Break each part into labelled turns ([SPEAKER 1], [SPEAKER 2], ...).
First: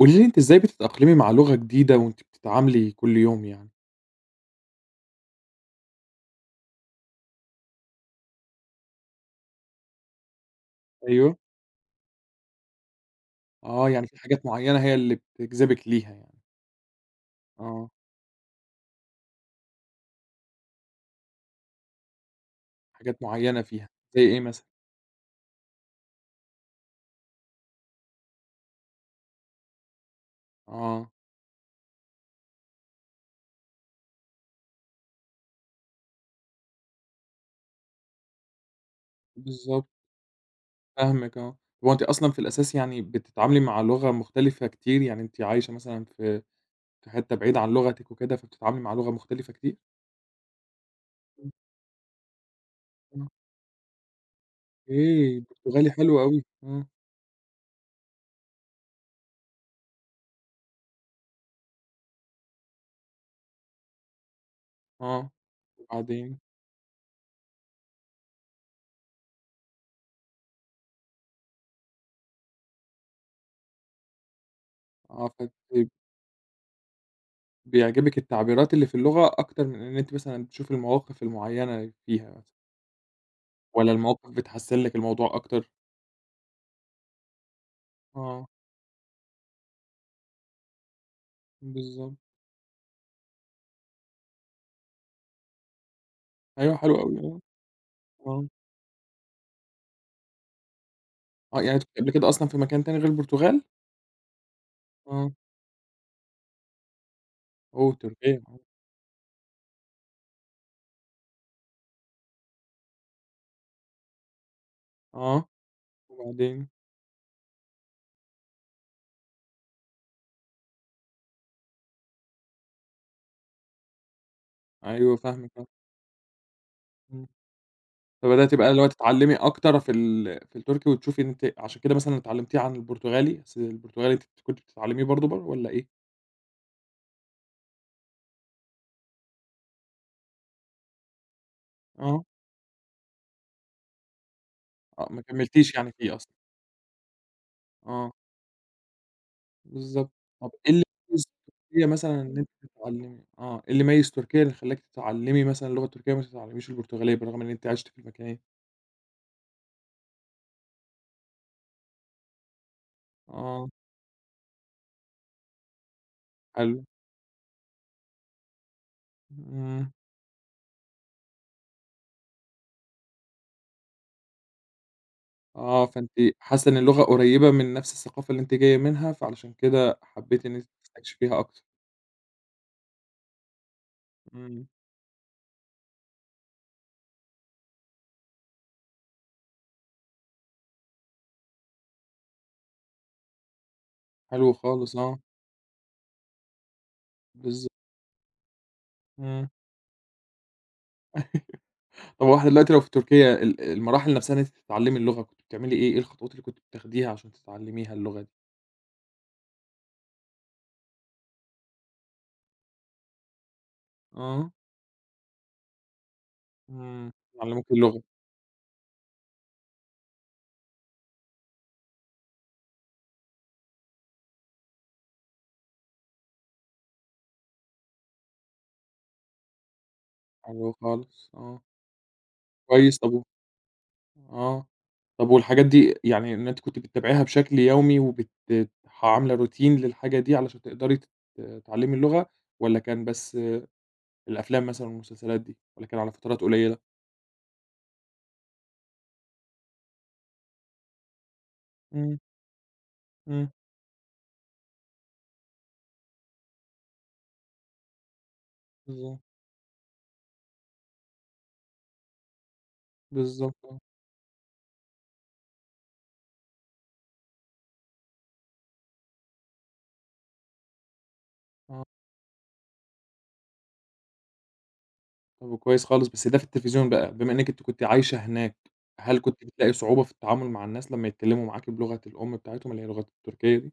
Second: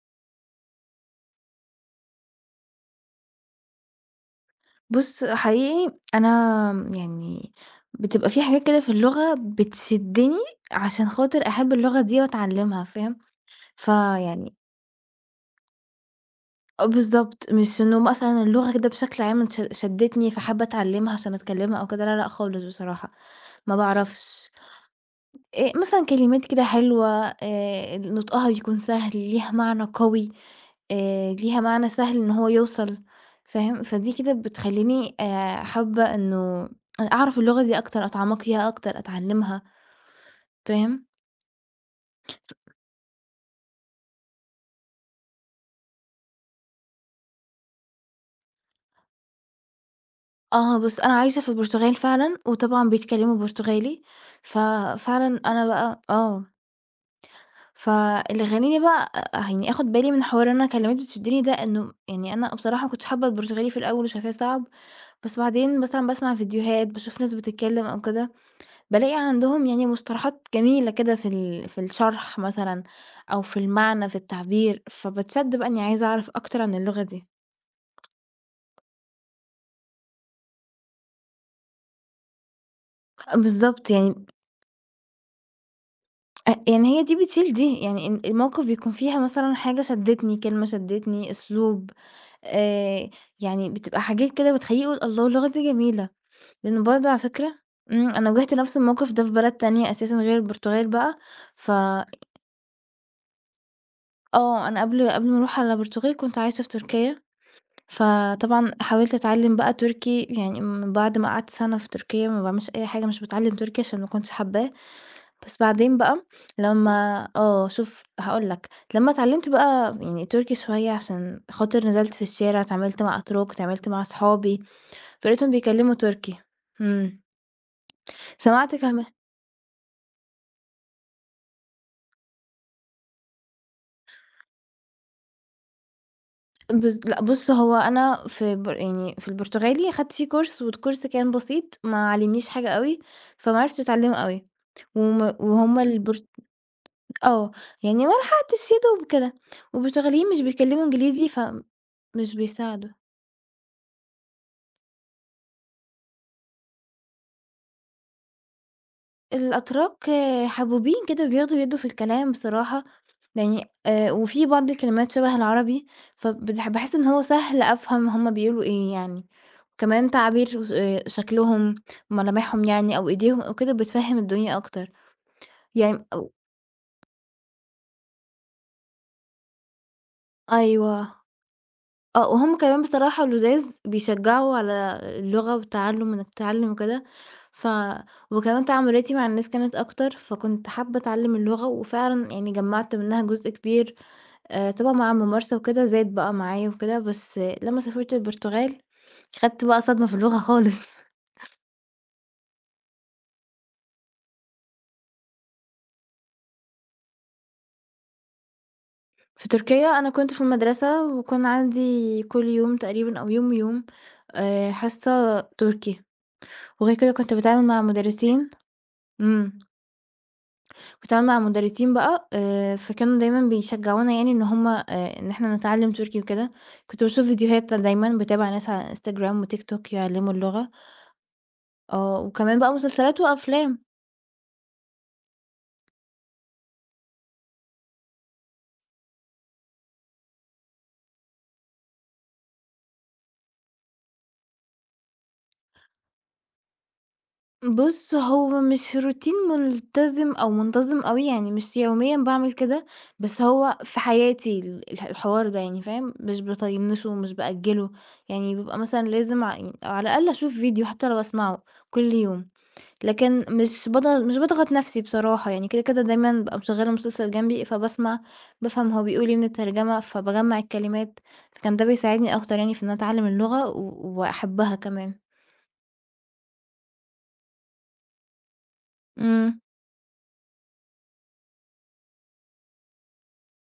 [SPEAKER 1] قولي لي أنتِ إزاي بتتأقلمي مع لغة جديدة وأنتِ بتتعاملي كل يوم يعني؟
[SPEAKER 2] بُص، حقيقي أنا يعني بتبقى في حاجات كده في اللغة بتشدني عشان
[SPEAKER 1] أيوه.
[SPEAKER 2] خاطر أحب اللغة دي وأتعلمها، فاهم؟
[SPEAKER 1] آه، يعني في حاجات
[SPEAKER 2] فيعني
[SPEAKER 1] معيّنة هي اللي بتجذبِك ليها يعني،
[SPEAKER 2] آه، بالضبط، مش
[SPEAKER 1] آه،
[SPEAKER 2] إنه مثلًا اللغة كده بشكل عام شدتني فحابة أتعلمها عشان أتكلمها أو كده، لا، لأ خالص بصراحة،
[SPEAKER 1] حاجات معيّنة
[SPEAKER 2] ما
[SPEAKER 1] فيها، زي إيه
[SPEAKER 2] باعرفش.
[SPEAKER 1] مثلًا؟
[SPEAKER 2] مثلًا كلمات كده حلوة، نطقها بيكون سهل، ليها معنى قوي،
[SPEAKER 1] آه،
[SPEAKER 2] ليها معنى سهل إن هو يوصل، فاهم؟ فدي كده بتخلّيني حابة إنه أعرف اللغة دي أكتر، أتعمّق فيها أكتر، أتعلّمها،
[SPEAKER 1] بالضبط،
[SPEAKER 2] فاهم؟
[SPEAKER 1] فاهمِك آه. هو أنتِ أصلًا في الأساس يعني بتتعاملي مع لغة مختلفة كتير، يعني أنتِ عايشة مثلًا في حتّة بعيدة عن لغتِك وكده، فبتتعاملي مع لغة مختلفة كتير؟
[SPEAKER 2] آه، بُص أنا عايشة في البرتغال فعلًا، وطبعًا بيتكلموا برتغالي، ففعلًا
[SPEAKER 1] أوكي،
[SPEAKER 2] أنا
[SPEAKER 1] برتغالي
[SPEAKER 2] بقى
[SPEAKER 1] حلو أوي، آه،
[SPEAKER 2] فاللي خلّاني بقى يعني آخُد بالي من حوار إن أنا كلمات بتشدني ده، إنه يعني أنا بصراحة ما كنتش حابة البرتغالي في الأول وشايفاه صعب.
[SPEAKER 1] آه،
[SPEAKER 2] بس بعدين مثلًا باسمع
[SPEAKER 1] وبعدين؟
[SPEAKER 2] فيديوهات، باشوف ناس بتتكلم أو كده، بالاقي عندهم يعني مصطلحات جميلة كده في في الشرح مثلًا أو في المعنى، في التعبير،
[SPEAKER 1] آه، ف
[SPEAKER 2] فباتشد بقى إني عايزة أعرف أكتر عن اللغة دي.
[SPEAKER 1] بيعجبِك التعبيرات اللي في اللغة أكتر من إن أنتِ مثلًا بتشوفي المواقف المعيّنة فيها مثلًا،
[SPEAKER 2] بالضبط،
[SPEAKER 1] والّا
[SPEAKER 2] يعني
[SPEAKER 1] المواقف بتحسِّن لِك الموضوع أكتر؟
[SPEAKER 2] يعني هي دي بتشيل دي، يعني
[SPEAKER 1] آه،
[SPEAKER 2] الموقف بيكون فيها مثلًا حاجة شدّتني، كلمة شدّتني، أسلوب،
[SPEAKER 1] بالضبط.
[SPEAKER 2] آآ يعني بتبقى حاجات كده بتخلّيه يقول الله اللغة دي جميلة.
[SPEAKER 1] أيوه
[SPEAKER 2] لإن
[SPEAKER 1] حلو
[SPEAKER 2] برضه
[SPEAKER 1] أوي،
[SPEAKER 2] على
[SPEAKER 1] آه،
[SPEAKER 2] فكرة أنا
[SPEAKER 1] آه.
[SPEAKER 2] واجهت نفس الموقف ده في بلد تانية أساسًا غير البرتغال بقى.
[SPEAKER 1] آه،
[SPEAKER 2] ف
[SPEAKER 1] يعني أنتِ كنتِ قبل كده أصلًا في مكان تاني غير البرتغال؟
[SPEAKER 2] آه، أنا قبل
[SPEAKER 1] آه،
[SPEAKER 2] ما أروح على البرتغال كنت عايشة في تركيا،
[SPEAKER 1] أوه! تركيا،
[SPEAKER 2] فطبعًا حاولت أتعلّم بقى تركي، يعني من بعد ما قعدت سَنة في تركيا ما باعملش أي حاجة، مش باتعلّم تركي عشان ما كنتش حاباه.
[SPEAKER 1] آه،
[SPEAKER 2] بس بعدين بقى
[SPEAKER 1] وبعدين؟
[SPEAKER 2] لمّا شوف هاقول لك، لمّا اتعلّمت بقى يعني تركي شوية عشان خاطر نزلت في الشارع، اتعاملت مع أتراك، اتعاملت مع صحابي،
[SPEAKER 1] أيوه
[SPEAKER 2] فلقيتهم
[SPEAKER 1] فاهمِك آه،
[SPEAKER 2] بيتكلّموا تركي. إمم،
[SPEAKER 1] إمم. فبدأتِ بقى
[SPEAKER 2] سمعت
[SPEAKER 1] اللي هو
[SPEAKER 2] كمان.
[SPEAKER 1] تتعلّمي أكتر في التركي وتشوفي أنتِ عشان كده مثلًا اتعلّمتيه عن البرتغالي؟ أصل البرتغالي أنتِ كنتِ بتتعلّميه برضه برّه والّا إيه؟
[SPEAKER 2] بس لأ، بُص، هو أنا في يعني في البرتغالي خدت فيه كورس والكورس كان بسيط، ما
[SPEAKER 1] آه،
[SPEAKER 2] علّمنيش حاجة أوي، فما عرفتش أتعلّمه أوي،
[SPEAKER 1] آه،
[SPEAKER 2] وم
[SPEAKER 1] ما كمّلتيش
[SPEAKER 2] وهُم إمم.
[SPEAKER 1] يعني فيه
[SPEAKER 2] البرت
[SPEAKER 1] أصلًا،
[SPEAKER 2] آه، يعني ما
[SPEAKER 1] آه.
[SPEAKER 2] لحقتش يا دوب كده،
[SPEAKER 1] بالضبط.
[SPEAKER 2] والبرتغاليين مش
[SPEAKER 1] طب إيه اللي
[SPEAKER 2] بيتكلّموا
[SPEAKER 1] ميّز
[SPEAKER 2] إنجليزي
[SPEAKER 1] تركيا مثلًا
[SPEAKER 2] فمش
[SPEAKER 1] إن أنتِ
[SPEAKER 2] بيساعدوا.
[SPEAKER 1] تتعلمي آه. إيه اللي ميّز تركيا اللي خلّاكِ تتعلمي مثلًا اللغة التركية وما تتعلميش البرتغالية بالرغم إن أنتِ عِشتِ في المكانين؟
[SPEAKER 2] الأتراك آه، حبوبين كده وبياخدوا ويدّوا في الكلام بصراحة، يعني
[SPEAKER 1] آه،
[SPEAKER 2] وفي بعض الكلمات شبه العربي،
[SPEAKER 1] حلو.
[SPEAKER 2] باحس إن هو سهل أفهم هُم بيقولوا إيه يعني.
[SPEAKER 1] إمم.
[SPEAKER 2] كمان تعابير شكلهم، ملامحهم يعني أو إيديهم أو كده بتفهّم الدنيا أكتر،
[SPEAKER 1] آه،
[SPEAKER 2] يعني
[SPEAKER 1] فأنتِ
[SPEAKER 2] أو
[SPEAKER 1] حاسة إن اللغة قريّبة من نَفْس الثقافة اللي أنتِ جاية منها، فعلشان كده حبّيتِ إن أنتِ
[SPEAKER 2] أيوه،
[SPEAKER 1] تستكشفيها أكتر.
[SPEAKER 2] آه، وهُم كمان بصراحة لُذاذ بيشجّعوا
[SPEAKER 1] إمم.
[SPEAKER 2] على اللغة والتعلُّم إنك تتعلّم وكده، ف وكمان تعاملاتي مع الناس كانت أكتر، فكنت حابة أتعلّم اللغة وفعلًا يعني جمّعت منها جزء كبير.
[SPEAKER 1] حلو
[SPEAKER 2] طبعًا
[SPEAKER 1] خالص
[SPEAKER 2] مع
[SPEAKER 1] آه،
[SPEAKER 2] الممارسة وكده زاد بقى معايا وكده، بس آه،
[SPEAKER 1] بالضبط.
[SPEAKER 2] لمّا سافرت البرتغال
[SPEAKER 1] إمم.
[SPEAKER 2] خدت بقى صدمة في اللغة خالص.
[SPEAKER 1] طب هو إحنا دلوقتي لو في تركيا المراحل نَفْسها إن أنتِ تتعلمي اللغة، كنتِ بتعملي إيه؟ إيه الخطوات اللي كنتِ بتاخديها عشان تتعلميها اللغة دي؟
[SPEAKER 2] في تركيا أنا كنت في المدرسة، وكان عندي كل يوم تقريبًا أو يوم ويوم
[SPEAKER 1] آه.
[SPEAKER 2] حصة تركي، وغير كده
[SPEAKER 1] إمم.
[SPEAKER 2] كنت
[SPEAKER 1] بيعلّموكِ
[SPEAKER 2] باتعامل مع
[SPEAKER 1] اللغة.
[SPEAKER 2] مدرسين، إمم، كنت باتعامل مع مدرسين بقى، فكانوا دايمًا بيشجعونا يعني إن هُم إن إحنا نتعلم تركي وكده. كنت باشوف فيديوهات دايمًا، باتابع ناس على Instagram وTikTok يعلموا
[SPEAKER 1] حلو
[SPEAKER 2] اللغة،
[SPEAKER 1] خالص، آه،
[SPEAKER 2] آه، وكمان بقى
[SPEAKER 1] كويس طَب
[SPEAKER 2] مسلسلات
[SPEAKER 1] و
[SPEAKER 2] وأفلام.
[SPEAKER 1] آه، طَب والحاجات دي يعني إن أنتِ كنتِ بتتابعيها بشكل يومي وبت ح عاملة روتين للحاجة دي علشان تقدري تتعلمي اللغة، والّا كان بس الأفلام مثلًا والمسلسلات دي، والّا كان على فترات قليلة؟
[SPEAKER 2] بُص، هو مش روتين ملتزم أو منتظم أوي، يعني مش يوميًا
[SPEAKER 1] إمم،
[SPEAKER 2] باعمل كده، بس
[SPEAKER 1] إمم،
[SPEAKER 2] هو في حياتي ال الح الحوار ده يعني فاهم، مش باطنّشه ومش بأجّله، يعني بيبقى مثلًا
[SPEAKER 1] بالضبط،
[SPEAKER 2] لازم يعني على الأقل أشوف فيديو حتى لو أسمعه كل يوم، لكن
[SPEAKER 1] بالضبط آه،
[SPEAKER 2] مش باضغط نَفْسي بصراحة. يعني كده، كده دايمًا بابقى مشغّلة مسلسل جنبي فباسمع، بافهم هو بيقول إيه من الترجمة، فباجمّع الكلمات، فكان ده
[SPEAKER 1] آه،
[SPEAKER 2] بيساعدني أكتر يعني في إن أنا أتعلّم اللغة وأحبّها كمان.
[SPEAKER 1] طَب كويس خالص، بس ده في التلفزيون بقى، بما إنِّك أنتِ كنتِ عايشة هناك، هل كنتِ
[SPEAKER 2] إمم.
[SPEAKER 1] بتلاقي صعوبة في التعامل مع الناس لمّا يتكلموا معاكِ بلغة الأم بتاعتهم اللي هي لغة التركية دي؟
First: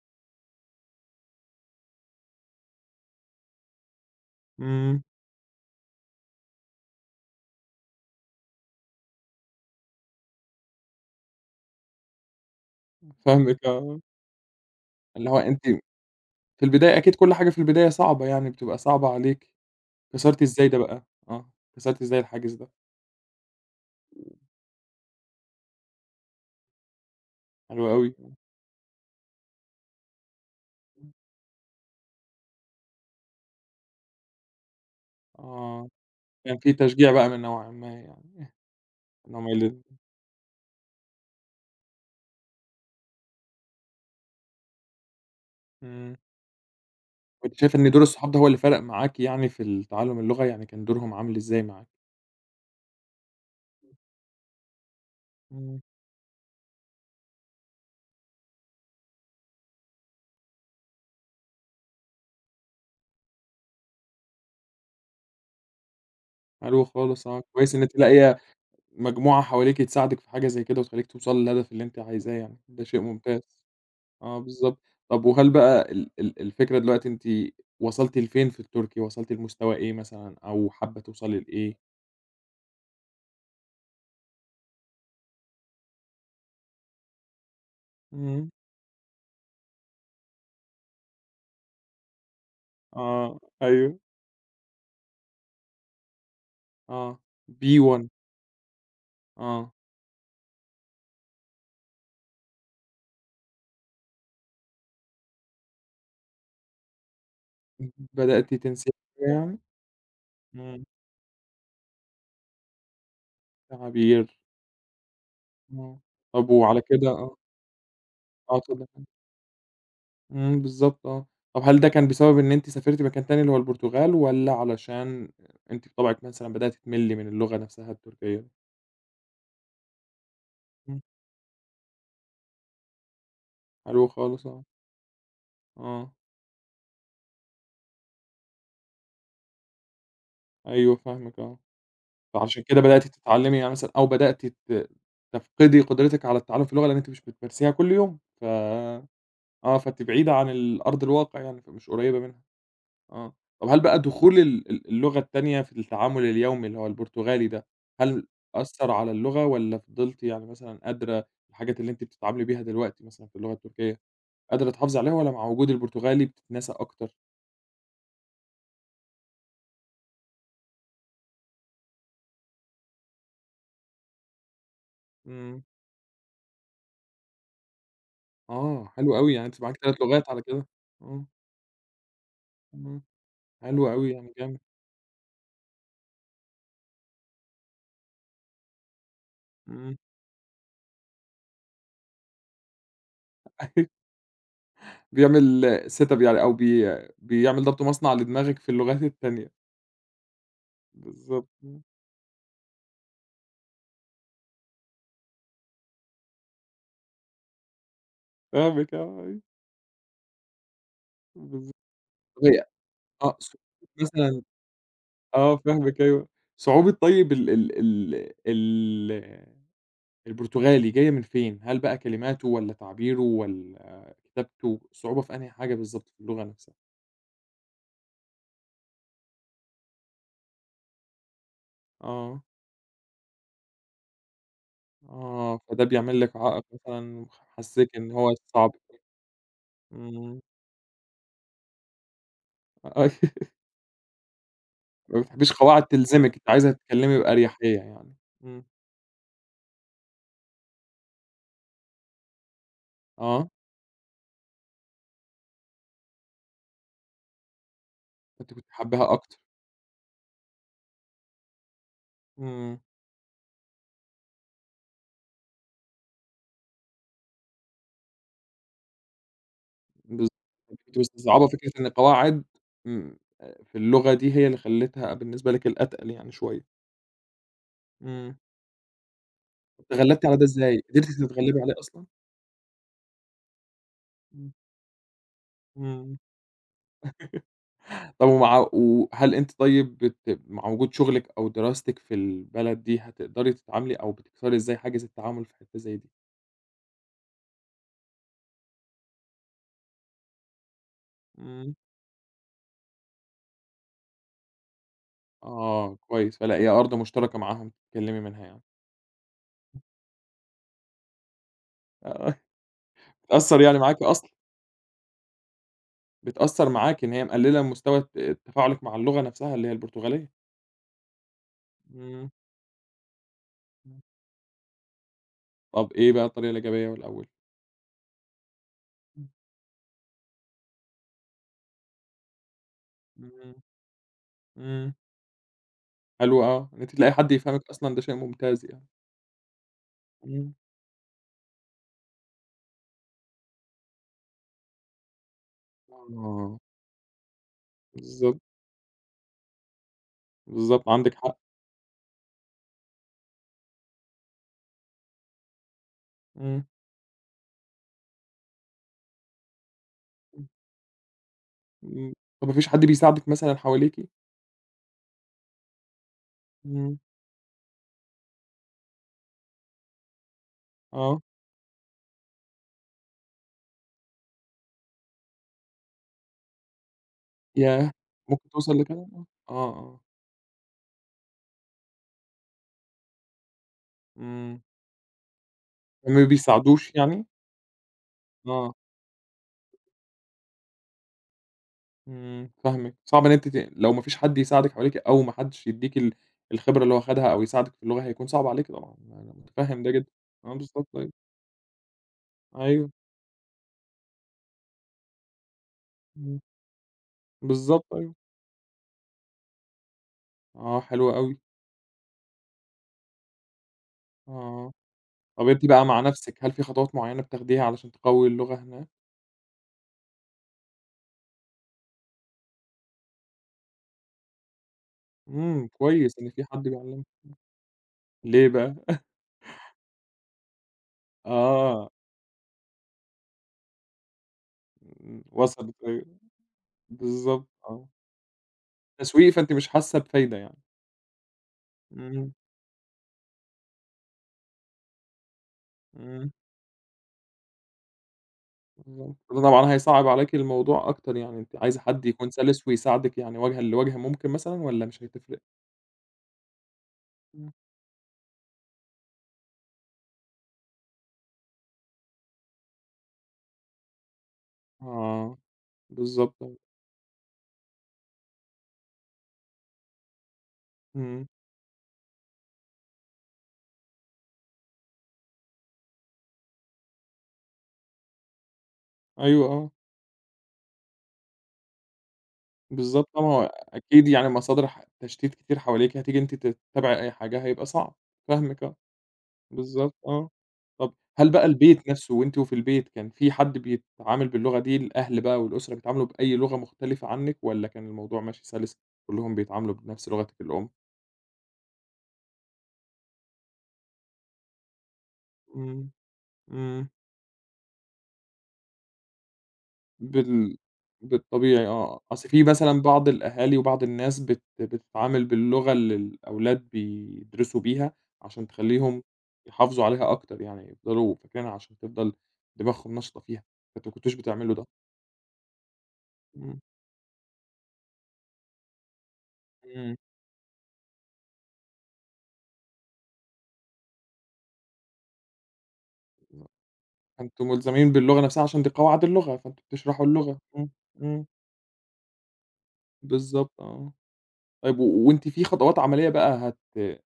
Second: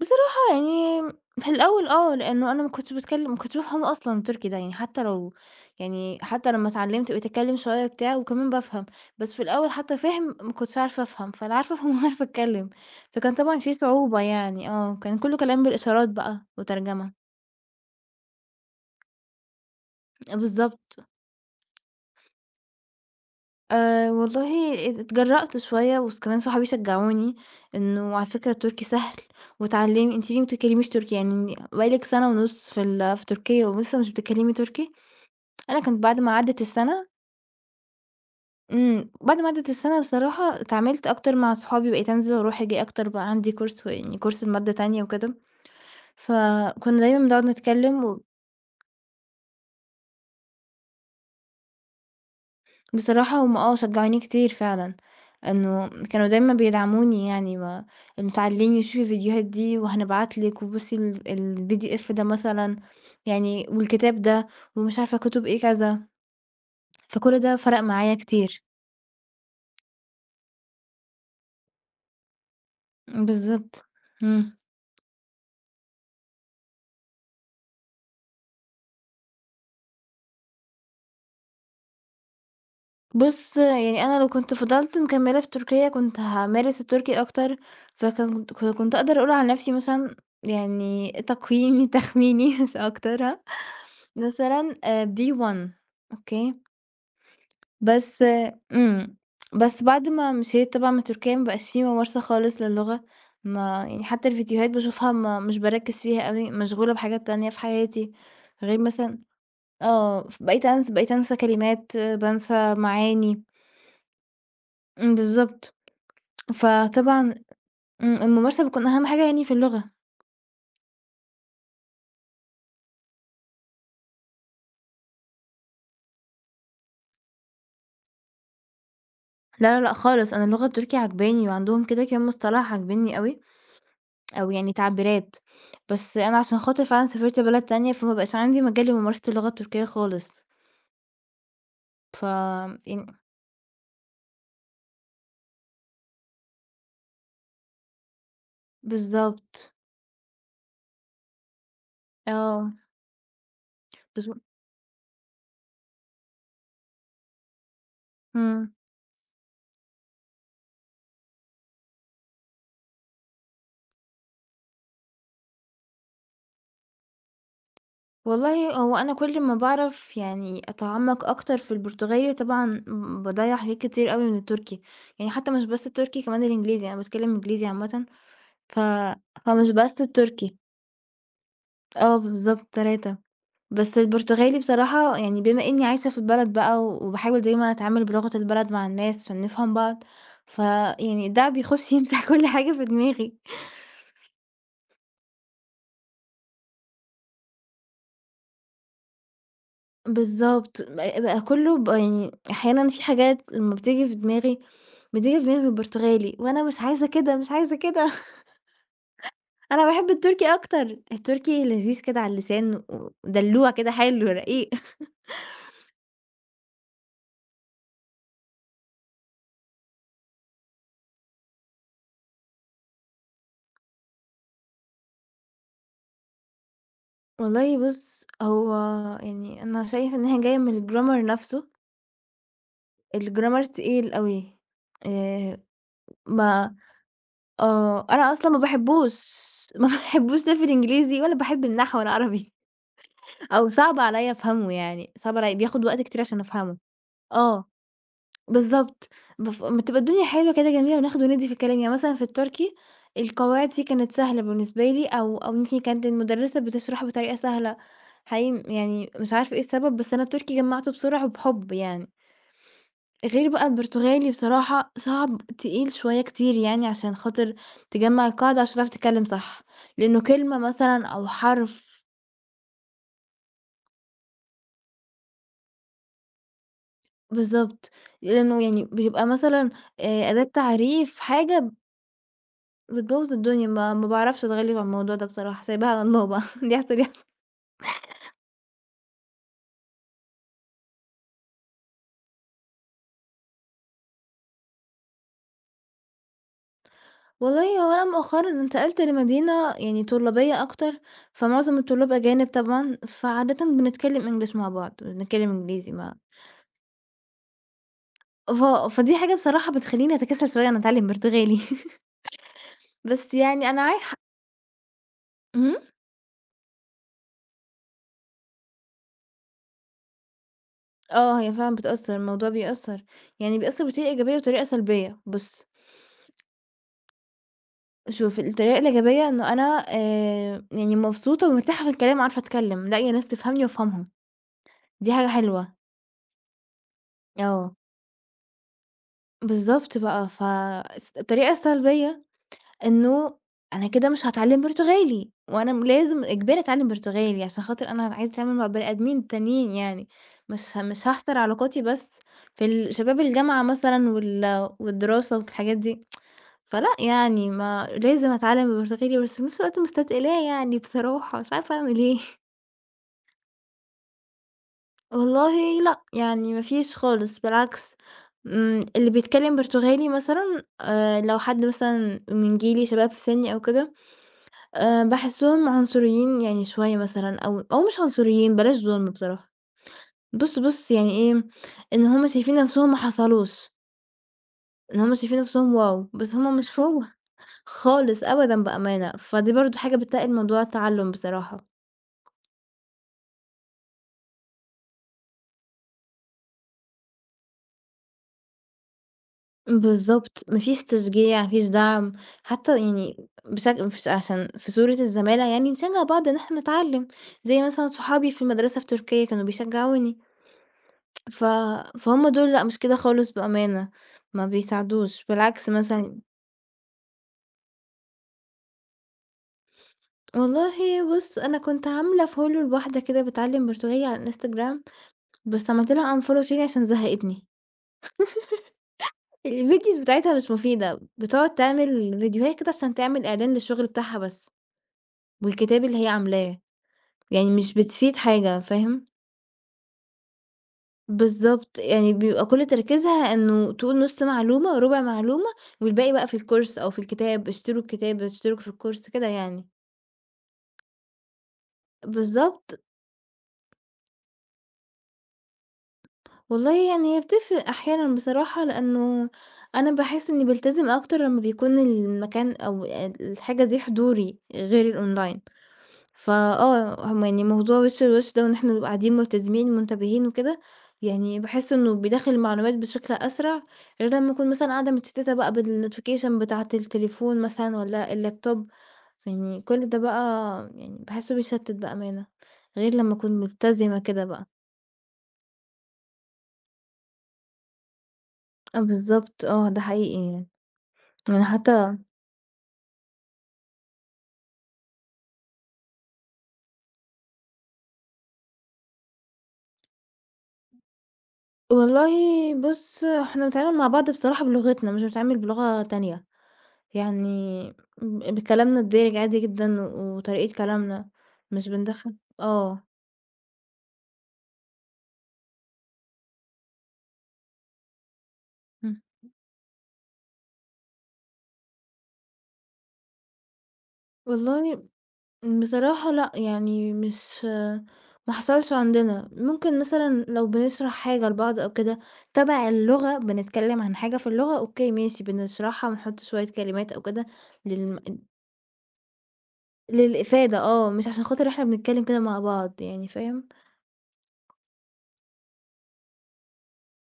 [SPEAKER 2] بصراحة يعني في الأول آه، لإنه أنا ما كنتش باتكلم، ما كنتش بافهم أصلًا تركي ده، يعني حتى
[SPEAKER 1] إمم،
[SPEAKER 2] لو، يعني حتى لمّا اتعلمت بقيت أتكلم شوية وبتاع وكمان بافهم. بس في الأول حتى فِهم ما كنتش عارفة أفهم، فلا عارفة أفهم ولا عارفة أتكلم، فكان طبعًا
[SPEAKER 1] فاهمِك
[SPEAKER 2] في
[SPEAKER 1] آه،
[SPEAKER 2] صعوبة يعني آه، كان
[SPEAKER 1] اللي
[SPEAKER 2] كلّه
[SPEAKER 1] هو
[SPEAKER 2] كلام
[SPEAKER 1] أنتِ
[SPEAKER 2] بالإشارات بقى
[SPEAKER 1] في البداية أكيد
[SPEAKER 2] وترجمة.
[SPEAKER 1] كل حاجة في البداية صعبة يعني، بتبقى صعبة عليكِ، كسرتِ إزاي ده
[SPEAKER 2] بالضبط،
[SPEAKER 1] بقى؟ آه، كسرتِ إزاي الحاجز ده؟
[SPEAKER 2] والله اتجرأت شوية، وكمان صحابي شجعوني
[SPEAKER 1] حلو أوي،
[SPEAKER 2] إنه على فكرة التركي سهل واتعلمي، أنتِ ليه ما بتتكلميش تركي يعني بقى لِك سنة ونُص في في تركيا ولسه مش بتتكلمي تركي؟ أنا
[SPEAKER 1] آه،
[SPEAKER 2] كنت بعد ما
[SPEAKER 1] كان
[SPEAKER 2] عدِّت
[SPEAKER 1] في
[SPEAKER 2] السَنة،
[SPEAKER 1] تشجيع بقى من نوعٍ ما يعني، إن
[SPEAKER 2] بعد
[SPEAKER 1] هُم
[SPEAKER 2] ما عدِّت
[SPEAKER 1] ال
[SPEAKER 2] السَنة بصراحة اتعاملت أكتر مع صحابي، بقيت أنزل وأروح آجي أكتر، بقى عندي كورس يعني كورس لمادة تانية وكده،
[SPEAKER 1] إمم،
[SPEAKER 2] فكنا دايمًا بنقعد
[SPEAKER 1] كنتِ شايفة إن دور
[SPEAKER 2] نتكلّم.
[SPEAKER 1] الصحاب ده هو اللي فرق معاكِ يعني في ال تعلُّم اللغة، يعني كان دورهم عامل إزاي معاكِ؟
[SPEAKER 2] وبصراحة هُم آه شجعوني كتير فعلًا،
[SPEAKER 1] إمم،
[SPEAKER 2] إنه كانوا دايمًا بيدعموني يعني، ما إنه "تعالِي شوفي الفيديوهات دي وهنبعت لِك، وبُصي الPDF ده مثلًا، يعني والكتاب ده." ومش عارفة كُتب إيه كذا،
[SPEAKER 1] حلو خالص
[SPEAKER 2] فكل
[SPEAKER 1] آه،
[SPEAKER 2] ده
[SPEAKER 1] كويس
[SPEAKER 2] فرَق
[SPEAKER 1] إن أنتِ
[SPEAKER 2] معايا
[SPEAKER 1] لاقية
[SPEAKER 2] كتير.
[SPEAKER 1] مجموعة حواليكِ تساعدِك في حاجة زي كده وتخلّيكِ توصلي للهدف اللي أنتِ عايزاه يعني، ده شيء ممتاز.
[SPEAKER 2] بالضبط.
[SPEAKER 1] آه
[SPEAKER 2] إمم.
[SPEAKER 1] بالضبط. طب وهل بقى ال ال الفكرة دلوقتي أنتِ وصلتِ لفين في التركي، وصلتِ لمستوى إيه مثلًا أو حابة توصلي لإيه؟
[SPEAKER 2] بُص، يعني أنا لو كنت فضلت مكمّلة في تركيا كنت هامارس التركي أكتر، فكان
[SPEAKER 1] إمم.
[SPEAKER 2] كنت أقدر أقول على نَفْسي مثلًا، يعني تقييمي تخميني مش أكتر ها،
[SPEAKER 1] آه، أيوه،
[SPEAKER 2] مثلًا B1. أوكي،
[SPEAKER 1] آه، B1
[SPEAKER 2] بس إمم،
[SPEAKER 1] آه،
[SPEAKER 2] بس بعد ما مشيت طبعًا من تركيا ما بقاش في ممارسة خالص للغة، ما يعني حتى الفيديوهات باشوفها ما مش باركّز فيها أوي، مشغولة بحاجات تانية في حياتي،
[SPEAKER 1] بدأتِ
[SPEAKER 2] غير
[SPEAKER 1] تنسبي
[SPEAKER 2] مثلًا
[SPEAKER 1] يعني؟
[SPEAKER 2] آه،
[SPEAKER 1] إمم،
[SPEAKER 2] بقيت أنسى كلمات، بانسى معاني،
[SPEAKER 1] تعابير،
[SPEAKER 2] إمم، بالضبط.
[SPEAKER 1] آه، طب وعلى كده
[SPEAKER 2] فطبعًا
[SPEAKER 1] آه،
[SPEAKER 2] إمم،
[SPEAKER 1] آه
[SPEAKER 2] الممارسة
[SPEAKER 1] اتفضل
[SPEAKER 2] بتكون أهم
[SPEAKER 1] كمّلي.
[SPEAKER 2] حاجة يعني في اللغة.
[SPEAKER 1] إمم، بالضبط آه، طب هل ده كان بسبب إن أنتِ سافرتِ مكان تاني اللي هو البرتغال، والّا علشان أنتِ بطبعِك مثلًا بدأتِ تملّي من اللغة نفسها التركية؟
[SPEAKER 2] لا، لا، لأ خالص، أنا اللغة التركي
[SPEAKER 1] إمم،
[SPEAKER 2] عاجباني وعندهم كده كام مصطلح عاجبني أوي،
[SPEAKER 1] حلو خالص
[SPEAKER 2] أو
[SPEAKER 1] آه،
[SPEAKER 2] يعني تعبيرات،
[SPEAKER 1] آه،
[SPEAKER 2] بس أنا عشان خاطر فعلًا سافرت بلد تانية، فما بقاش عندي مجال لممارسة اللغة التركية خالص.
[SPEAKER 1] أيوه فاهمِك آه.
[SPEAKER 2] ف
[SPEAKER 1] فعشان كده بدأتِ
[SPEAKER 2] يعني
[SPEAKER 1] تتعلمي يعني مثلًا أو بدأتِ تفقدي قدرتِك على التعلم في اللغة، لأن أنتِ مش بتمارسيها كل يوم، ف
[SPEAKER 2] بالضبط،
[SPEAKER 1] آه، فأنتِ بعيدة عن الأرض الواقع يعني، فمش قريبة منها،
[SPEAKER 2] آه،
[SPEAKER 1] آه. طب هل بقى دخول
[SPEAKER 2] بالضب
[SPEAKER 1] ال ال اللغة التانية في التعامل اليومي اللي هو البرتغالي ده، هل
[SPEAKER 2] إمم.
[SPEAKER 1] أثّر على اللغة والّا فضلتِ يعني مثلًا قادرة الحاجات اللي أنتِ بتتعاملي بيها دلوقتي مثلًا في اللغة التركية، قادرة تحافظي عليها والّا مع وجود البرتغالي بتتنسى أكتر؟
[SPEAKER 2] والله هو أنا كل ما باعرف يعني أتعمق أكتر في البرتغالي طبعًا باضيّع حاجات كتير أوي من التركي، يعني حتى
[SPEAKER 1] إمم،
[SPEAKER 2] مش بس التركي كمان الإنجليزي، أنا باتكلم إنجليزي عامةً، ف
[SPEAKER 1] آه، حلو أوي، يعني أنتِ
[SPEAKER 2] فمش
[SPEAKER 1] معاكِ 3
[SPEAKER 2] بس
[SPEAKER 1] لغات على
[SPEAKER 2] التركي.
[SPEAKER 1] كده. آه،
[SPEAKER 2] آه بالضبط
[SPEAKER 1] إمم،
[SPEAKER 2] 3.
[SPEAKER 1] حلو
[SPEAKER 2] بس
[SPEAKER 1] أوي يعني،
[SPEAKER 2] البرتغالي
[SPEAKER 1] جامد.
[SPEAKER 2] بصراحة يعني بما إني عايشة في البلد بقى وباحاول دايمًا أتعامل بلغة البلد مع الناس عشان نفهم
[SPEAKER 1] إمم.
[SPEAKER 2] بعض، فيعني ده بيخش يمسح كل حاجة في دماغي.
[SPEAKER 1] بيعمل setup يعني أو بيعمل ضبط مصنع لدماغك في اللغات التانية،
[SPEAKER 2] بالضبط بق بقى
[SPEAKER 1] بالضبط،
[SPEAKER 2] كله
[SPEAKER 1] إمم،
[SPEAKER 2] يعني أحيانًا في حاجات لمّا بتيجي في دماغي، بالبرتغالي وأنا مش عايزة كده، مش عايزة كده.
[SPEAKER 1] فاهمِك آه، أيوه،
[SPEAKER 2] أنا باحب التركي أكتر، التركي
[SPEAKER 1] بالضبط.
[SPEAKER 2] لذيذ كده على
[SPEAKER 1] طب هي
[SPEAKER 2] اللسان
[SPEAKER 1] آه، صعوبة
[SPEAKER 2] ودلوع كده حلو
[SPEAKER 1] مثلًا
[SPEAKER 2] رقيق.
[SPEAKER 1] آه، فاهمِك أيوه، صعوبة طيب ال ال ال ال البرتغالي جاية من فين؟ هل بقى كلماته والّا تعبيره والّا كتابته، الصعوبة في أنهي حاجة بالضبط في اللغة نفسها؟
[SPEAKER 2] والله بُص، هو يعني أنا شايفة إن هي جاية من الgrammar نفسه،
[SPEAKER 1] آه،
[SPEAKER 2] الgrammar تقيل أوي، آآ
[SPEAKER 1] آه، فده بيعمل لك عائق
[SPEAKER 2] ما
[SPEAKER 1] مثلًا، محسسِك
[SPEAKER 2] آه،
[SPEAKER 1] إن
[SPEAKER 2] أنا
[SPEAKER 1] هو
[SPEAKER 2] أصلًا ما
[SPEAKER 1] صعب،
[SPEAKER 2] باحبوش، ما
[SPEAKER 1] إمم،
[SPEAKER 2] باحبوش ده في الإنجليزي ولا باحب النحو العربي،
[SPEAKER 1] أيوه.
[SPEAKER 2] أو صعب عليَّ أفهمه يعني،
[SPEAKER 1] ما
[SPEAKER 2] صعب
[SPEAKER 1] بتحبيش
[SPEAKER 2] عليَّ بياخد
[SPEAKER 1] قواعد
[SPEAKER 2] وقت كتير
[SPEAKER 1] تلزمِك،
[SPEAKER 2] عشان
[SPEAKER 1] أنتِ عايزة
[SPEAKER 2] أفهمه،
[SPEAKER 1] تتكلمي
[SPEAKER 2] آه،
[SPEAKER 1] بأريحية يعني. إمم،
[SPEAKER 2] بالضبط، أمّا تبقى الدنيا حلوة كده جميلة وناخد وندّي في الكلام، يعني مثلًا في التركي
[SPEAKER 1] آه،
[SPEAKER 2] القواعد فيه كانت سهلة بالنسبة لي، أو يمكن كانت المُدرسة بتشرح بطريقة سهلة، حقيقي
[SPEAKER 1] أنتِ كنتِ
[SPEAKER 2] يعني
[SPEAKER 1] حاباها
[SPEAKER 2] مش
[SPEAKER 1] أكتر.
[SPEAKER 2] عارفة إيه السبب، بس أنا التركي جمّعته بسرعة وبحُب يعني.
[SPEAKER 1] إمم،
[SPEAKER 2] غير بقى البرتغالي بصراحة صعب تقيل شوية كتير، يعني عشان خاطر تجمّع القاعدة عشان تعرف تتكلّم صح، لإنه
[SPEAKER 1] بالضبط،
[SPEAKER 2] كلمة
[SPEAKER 1] كنتِ
[SPEAKER 2] مثلًا أو
[SPEAKER 1] مستصعبة فكرة إن
[SPEAKER 2] حرف،
[SPEAKER 1] قواعد إمم، في اللغة دي هي اللي خلّتها بالنسبة لِك الأتقل يعني شوية.
[SPEAKER 2] بالضبط،
[SPEAKER 1] إمم،
[SPEAKER 2] لإنه يعني بيبقى مثلًا
[SPEAKER 1] طب تغلبتِ على
[SPEAKER 2] أداة
[SPEAKER 1] ده إزاي؟ قدرتِ
[SPEAKER 2] تعريف
[SPEAKER 1] تتغلبي
[SPEAKER 2] حاجة
[SPEAKER 1] عليه أصلًا؟
[SPEAKER 2] بتبوّظ الدنيا، ما باعرفش
[SPEAKER 1] إمم،
[SPEAKER 2] أتغلّب على الموضوع ده بصراحة، سايباها على
[SPEAKER 1] إمم،
[SPEAKER 2] الله بقى، اللي يحصل يحصل.
[SPEAKER 1] طب وهل أنتِ طيب مع وجود شغلِك أو دراستِك في البلد دي هتقدري تتعاملي أو بتكسري إزاي حاجز التعامل في حتة زي دي؟
[SPEAKER 2] والله هو أنا مؤخرًا انتقلت لمدينة يعني طلابية أكتر،
[SPEAKER 1] إمم.
[SPEAKER 2] فمعظم الطلاب أجانب طبعًا، فعادةً بنتكلّم English مع بعض، بنتكلّم إنجليزي،
[SPEAKER 1] آه،
[SPEAKER 2] ما
[SPEAKER 1] كويس، فلاقية أرض مشتركة معاهم تتكلمي منها يعني.
[SPEAKER 2] ف فدي حاجة بصراحة بتخلّيني أتكاسل شوية إن أنا أتعلّم برتغالي.
[SPEAKER 1] آه،
[SPEAKER 2] بس
[SPEAKER 1] بتأثّر
[SPEAKER 2] يعني
[SPEAKER 1] يعني
[SPEAKER 2] أنا
[SPEAKER 1] معاكِ
[SPEAKER 2] عايحة
[SPEAKER 1] أصلًا،
[SPEAKER 2] اهم،
[SPEAKER 1] بتأثّر معاكِ إن هي مقلّلة من مستوى تفاعلُك مع اللغة نفسها اللي هي البرتغالية،
[SPEAKER 2] آه، هي فعلًا بتأثّر،
[SPEAKER 1] إمم،
[SPEAKER 2] الموضوع بيأثّر، يعني بيأثّر
[SPEAKER 1] إمم،
[SPEAKER 2] بطريقة إيجابية وطريقة سلبية، بُص،
[SPEAKER 1] طَب إيه بقى الطريقة الإيجابية والأول؟
[SPEAKER 2] شوف الطريقة
[SPEAKER 1] إمم،
[SPEAKER 2] الإيجابية إنه أنا يعني مبسوطة ومرتاحة في الكلام وعارفة أتكلّم، لاقية ناس
[SPEAKER 1] إمم،
[SPEAKER 2] تفهمني وأفهمها،
[SPEAKER 1] إمم،
[SPEAKER 2] دي حاجة حلوة،
[SPEAKER 1] حلو آه، إن أنتِ تلاقي حد يفهمِك
[SPEAKER 2] آه،
[SPEAKER 1] أصلًا ده شيء ممتاز يعني،
[SPEAKER 2] بالضبط بقى.
[SPEAKER 1] إمم،
[SPEAKER 2] الطريقة السلبية إنه أنا كده مش هاتعلّم برتغالي، وأنا لازم
[SPEAKER 1] آه،
[SPEAKER 2] إجباري أتعلّم برتغالي عشان خاطر أنا عايزة
[SPEAKER 1] بالضبط،
[SPEAKER 2] أتعامل مع بني آدمين تانيين يعني،
[SPEAKER 1] بالضبط
[SPEAKER 2] مش
[SPEAKER 1] عندِك
[SPEAKER 2] هاحصر
[SPEAKER 1] حق،
[SPEAKER 2] علاقاتي بس في شباب الجامعة مثلًا والدراسة والحاجات دي،
[SPEAKER 1] إمم،
[SPEAKER 2] فلأ يعني ما لازم أتعلّم البرتغالي، بس في نفس الوقت مستثقلاه
[SPEAKER 1] إمم،
[SPEAKER 2] يعني بصراحة، مش عارفة أعمل
[SPEAKER 1] إمم،
[SPEAKER 2] إيه.
[SPEAKER 1] طَب ما فيش حد بيساعدِك مثلًا حواليكِ؟
[SPEAKER 2] والله لأ، يعني ما فيش
[SPEAKER 1] إمم،
[SPEAKER 2] خالص، بالعكس، إمم، اللي بيتكلّم برتغالي مثلًا
[SPEAKER 1] آه،
[SPEAKER 2] لو حد مثلًا من جيلي شباب في سِنّي أو كده، باحسّهم عنصريين يعني شوية، مثلًا أو
[SPEAKER 1] ياه!
[SPEAKER 2] مش
[SPEAKER 1] ممكن
[SPEAKER 2] عنصريين، بلاش
[SPEAKER 1] توصل
[SPEAKER 2] ظلم
[SPEAKER 1] لكده، آه،
[SPEAKER 2] بصراحة.
[SPEAKER 1] آه، آه،
[SPEAKER 2] بُص يعني إيه، إن هُم شايفين نَفْسهم ما حصلوش،
[SPEAKER 1] إمم،
[SPEAKER 2] إن هُم شايفين نَفْسهم واو،
[SPEAKER 1] هُم ما
[SPEAKER 2] بس هُم مش
[SPEAKER 1] بيساعدوش
[SPEAKER 2] واو.
[SPEAKER 1] يعني؟
[SPEAKER 2] خالص أبدًا
[SPEAKER 1] آه.
[SPEAKER 2] بأمانة، فدي برضه حاجة بتعِّقد موضوع التعلُّم بصراحة.
[SPEAKER 1] إمم، فاهمِك، صعب إن أنتِ لو ما فيش حد يساعدِك حواليكِ أو ما حدش يدّيكِ الخبرة اللي هو خدها أو يساعدِك في اللغة هيكون صعب عليكِ طبعًا، أنا متفهم ده جدًا،
[SPEAKER 2] بالضبط،
[SPEAKER 1] آه
[SPEAKER 2] ما فيش
[SPEAKER 1] بالضبط أيوه،
[SPEAKER 2] تشجيع، ما فيش دعم، حتى
[SPEAKER 1] أيوه،
[SPEAKER 2] يعني بشكل مش عشان في صورة الزمالة، يعني نشجّع بعض إن
[SPEAKER 1] إمم،
[SPEAKER 2] إحنا نتعلِّم، زي
[SPEAKER 1] بالضبط
[SPEAKER 2] مثلًا
[SPEAKER 1] أيوه،
[SPEAKER 2] صحابي في المدرسة في تركيا كانوا بيشجعوني،
[SPEAKER 1] آه حلو أوي،
[SPEAKER 2] ف فهُم دول لأ، مش كده خالص بأمانة، ما
[SPEAKER 1] آه،
[SPEAKER 2] بيساعدوش،
[SPEAKER 1] طَب أنتِ
[SPEAKER 2] بالعكس
[SPEAKER 1] بقى مع
[SPEAKER 2] مثلًا.
[SPEAKER 1] نفسِك هل في خطوات معيّنة بتاخديها علشان تقوّي اللغة هناك؟
[SPEAKER 2] والله بُص أنا كنت عاملة follow لواحدة كده بتعلّم برتغالي على الInstagram،
[SPEAKER 1] إمم،
[SPEAKER 2] بس عملت
[SPEAKER 1] كويس
[SPEAKER 2] لها
[SPEAKER 1] إن في
[SPEAKER 2] unfollow تاني
[SPEAKER 1] حد
[SPEAKER 2] عشان
[SPEAKER 1] بيعلمِك،
[SPEAKER 2] زهقتني،
[SPEAKER 1] ليه بقى؟
[SPEAKER 2] الvideos بتاعتها مش مفيدة، بتقعد
[SPEAKER 1] آه،
[SPEAKER 2] تعمل فيديوهات كده عشان تعمل إعلان للشغل بتاعها بس،
[SPEAKER 1] إمم، وصلِت
[SPEAKER 2] والكتاب اللي
[SPEAKER 1] أيوه،
[SPEAKER 2] هي عاملاه،
[SPEAKER 1] بالضبط
[SPEAKER 2] يعني مش
[SPEAKER 1] آه،
[SPEAKER 2] بتفيد حاجة، فاهم؟
[SPEAKER 1] تسويق فأنتِ مش حاسة بفايدة يعني،
[SPEAKER 2] بالضبط، يعني
[SPEAKER 1] إمم،
[SPEAKER 2] بيبقى كل تركيزها إنه تقول نُص معلومة، ربع معلومة، والباقي بقى
[SPEAKER 1] إمم.
[SPEAKER 2] في الcourse أو في الكتاب، اشتروا الكتاب، اشتروا في الcourse
[SPEAKER 1] بالضبط،
[SPEAKER 2] كده
[SPEAKER 1] ده
[SPEAKER 2] يعني.
[SPEAKER 1] طبعًا هيصعّب عليكِ الموضوع أكتر يعني، أنتِ عايزة حد يكون سَلِس
[SPEAKER 2] بالضبط.
[SPEAKER 1] ويساعدِك يعني وجهًا لوجه ممكن مثلًا والّا مش هتفرق؟
[SPEAKER 2] والله يعني هي
[SPEAKER 1] إمم.
[SPEAKER 2] بتفرق أحيانًا بصراحة، لإنه أنا باحس إني بالتزم أكتر لمّا بيكون المكان أو الحاجة دي حضوري غير الonline.
[SPEAKER 1] آه، بالضبط، آه،
[SPEAKER 2] فآه، هم يعني موضوع وِش لوِش ده وإن إحنا نبقى قاعدين ملتزمين ومنتبهين وكده،
[SPEAKER 1] إمم،
[SPEAKER 2] يعني باحس إنه بيدخّل المعلومات بشكل أسرع غير لمّا أكون مثلًا قاعدة متشتتة بقى بالnotification بتاعة التليفون مثلًا والّا الlaptop،
[SPEAKER 1] أيوه
[SPEAKER 2] يعني
[SPEAKER 1] آه،
[SPEAKER 2] كل ده بقى يعني باحسه بيشتت بأمانة، غير
[SPEAKER 1] بالضبط
[SPEAKER 2] لمّا
[SPEAKER 1] آه، ما
[SPEAKER 2] أكون
[SPEAKER 1] هو
[SPEAKER 2] ملتزمة
[SPEAKER 1] أكيد
[SPEAKER 2] كده
[SPEAKER 1] يعني
[SPEAKER 2] بقى.
[SPEAKER 1] مصادر تشتيت كتير حواليكِ، هتيجي أنتِ تتابعي أي حاجة هيبقى صعب، فاهمِك آه،
[SPEAKER 2] آه بالضبط آه، ده
[SPEAKER 1] بالضبط
[SPEAKER 2] حقيقي
[SPEAKER 1] آه،
[SPEAKER 2] يعني.
[SPEAKER 1] طَب هل
[SPEAKER 2] يعني
[SPEAKER 1] بقى البيت
[SPEAKER 2] حتى
[SPEAKER 1] نَفْسه وأنتِ وفي البيت كان في حد بيتعامل باللغة دي، الأهل بقى والأسرة بيتعاملوا بأي لغة مختلفة عنِّك والّا كان الموضوع ماشي سَلِس كلّهم بيتعاملوا بنَفْس لغتِك الأم؟
[SPEAKER 2] والله بُص، إحنا بنتعامل مع بعض بصراحة بلغتنا، مش بنتعامل بلغة
[SPEAKER 1] إمم،
[SPEAKER 2] تانية.
[SPEAKER 1] إمم.
[SPEAKER 2] يعني بكلامنا الدارج عادي جدًا وطريقة
[SPEAKER 1] بال
[SPEAKER 2] كلامنا،
[SPEAKER 1] بالطبيعي
[SPEAKER 2] مش
[SPEAKER 1] آه،
[SPEAKER 2] بندخّل
[SPEAKER 1] أصل في مثلًا
[SPEAKER 2] آه.
[SPEAKER 1] بعض الأهالي وبعض الناس بتتعامل باللغة اللي الأولاد بيدرسوا بيها، عشان
[SPEAKER 2] إمم.
[SPEAKER 1] تخلّيهم يحافظوا عليها أكتر يعني، يفضلوا فاكرينها عشان تفضل دماغهم نشطة فيها، فأنتم ما كنتوش بتعملوا ده.
[SPEAKER 2] والله بصراحة لأ،
[SPEAKER 1] إمم،
[SPEAKER 2] يعني مش ما حصلش عندنا. ممكن
[SPEAKER 1] إمم،
[SPEAKER 2] مثلًا لو بنشرح حاجة لبعض أو كده، تَبَع اللغة بنتكلم عن حاجة في اللغة، أوكي ماشي بنشرحها ونحط شوية كلمات أو كده،
[SPEAKER 1] فأنتم ملزمين
[SPEAKER 2] للم
[SPEAKER 1] باللغة نفسها عشان دي قواعد اللغة، فأنتم بتشرحوا اللغة.
[SPEAKER 2] للإفادة
[SPEAKER 1] إمم،
[SPEAKER 2] آه، مش عشان
[SPEAKER 1] إمم،
[SPEAKER 2] خاطر إحنا بنتكلم كده مع بعض يعني، فاهم؟
[SPEAKER 1] بالضبط آه. طيب وأنتِ في خطوات عملية بقى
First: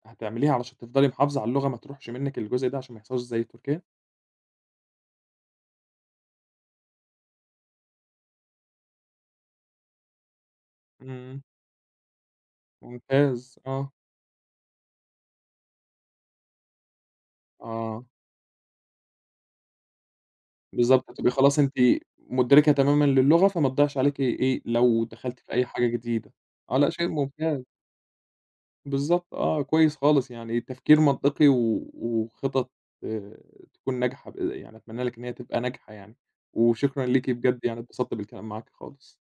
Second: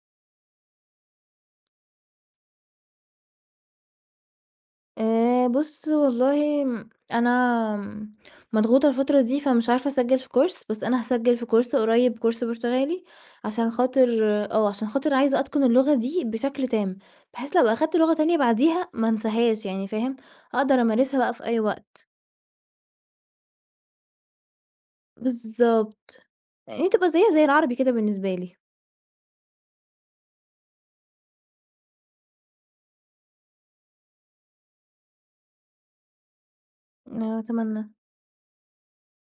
[SPEAKER 1] هتعمليها علشان تفضلي محافظة على اللغة ما تروحش منِّك الجزء ده عشان ما يحصلش زي تركيا؟
[SPEAKER 2] بُص والله أنا م مضغوطة الفترة دي، فمش عارفة أسجّل في كورس، بس أنا هاسجّل
[SPEAKER 1] إمم.
[SPEAKER 2] في كورس قريب، كورس برتغالي
[SPEAKER 1] ممتاز،
[SPEAKER 2] عشان
[SPEAKER 1] آه،
[SPEAKER 2] خاطر آه، عشان خاطر عايزة أتقن اللغة دي بشكل تام، بحيث لو أخدت
[SPEAKER 1] آه،
[SPEAKER 2] لغة تانية بعديها ما انساهاش يعني، فاهم؟ أقدر
[SPEAKER 1] بالضبط،
[SPEAKER 2] أمارسها
[SPEAKER 1] هتبقي
[SPEAKER 2] بقى في
[SPEAKER 1] خلاص
[SPEAKER 2] أي
[SPEAKER 1] أنتِ
[SPEAKER 2] وقت.
[SPEAKER 1] مُدركة تمامًا للغة، فما تضيعش عليكِ إيه، لو دخلتِ في أي حاجة
[SPEAKER 2] بالضبط.
[SPEAKER 1] جديدة. آه،
[SPEAKER 2] يعني
[SPEAKER 1] لأ شيء
[SPEAKER 2] تبقى زيّها زي
[SPEAKER 1] ممتاز،
[SPEAKER 2] العربي كده بالنسبة لي.
[SPEAKER 1] بالضبط آه، كويس خالص، يعني تفكير منطقي وخطط آآ، تكون ناجحة يعني أتمنى لِك إن هي تبقى ناجحة يعني، وشكرًا ليكِ
[SPEAKER 2] أنا
[SPEAKER 1] بجد يعني
[SPEAKER 2] أتمنى.
[SPEAKER 1] اتبسطت بالكلام معاكِ خالص،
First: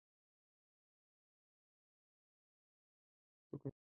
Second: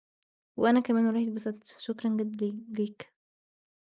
[SPEAKER 2] وأنا كمان والله اتبسطت، شكرًا جدًا ليك.
[SPEAKER 1] شكرًا.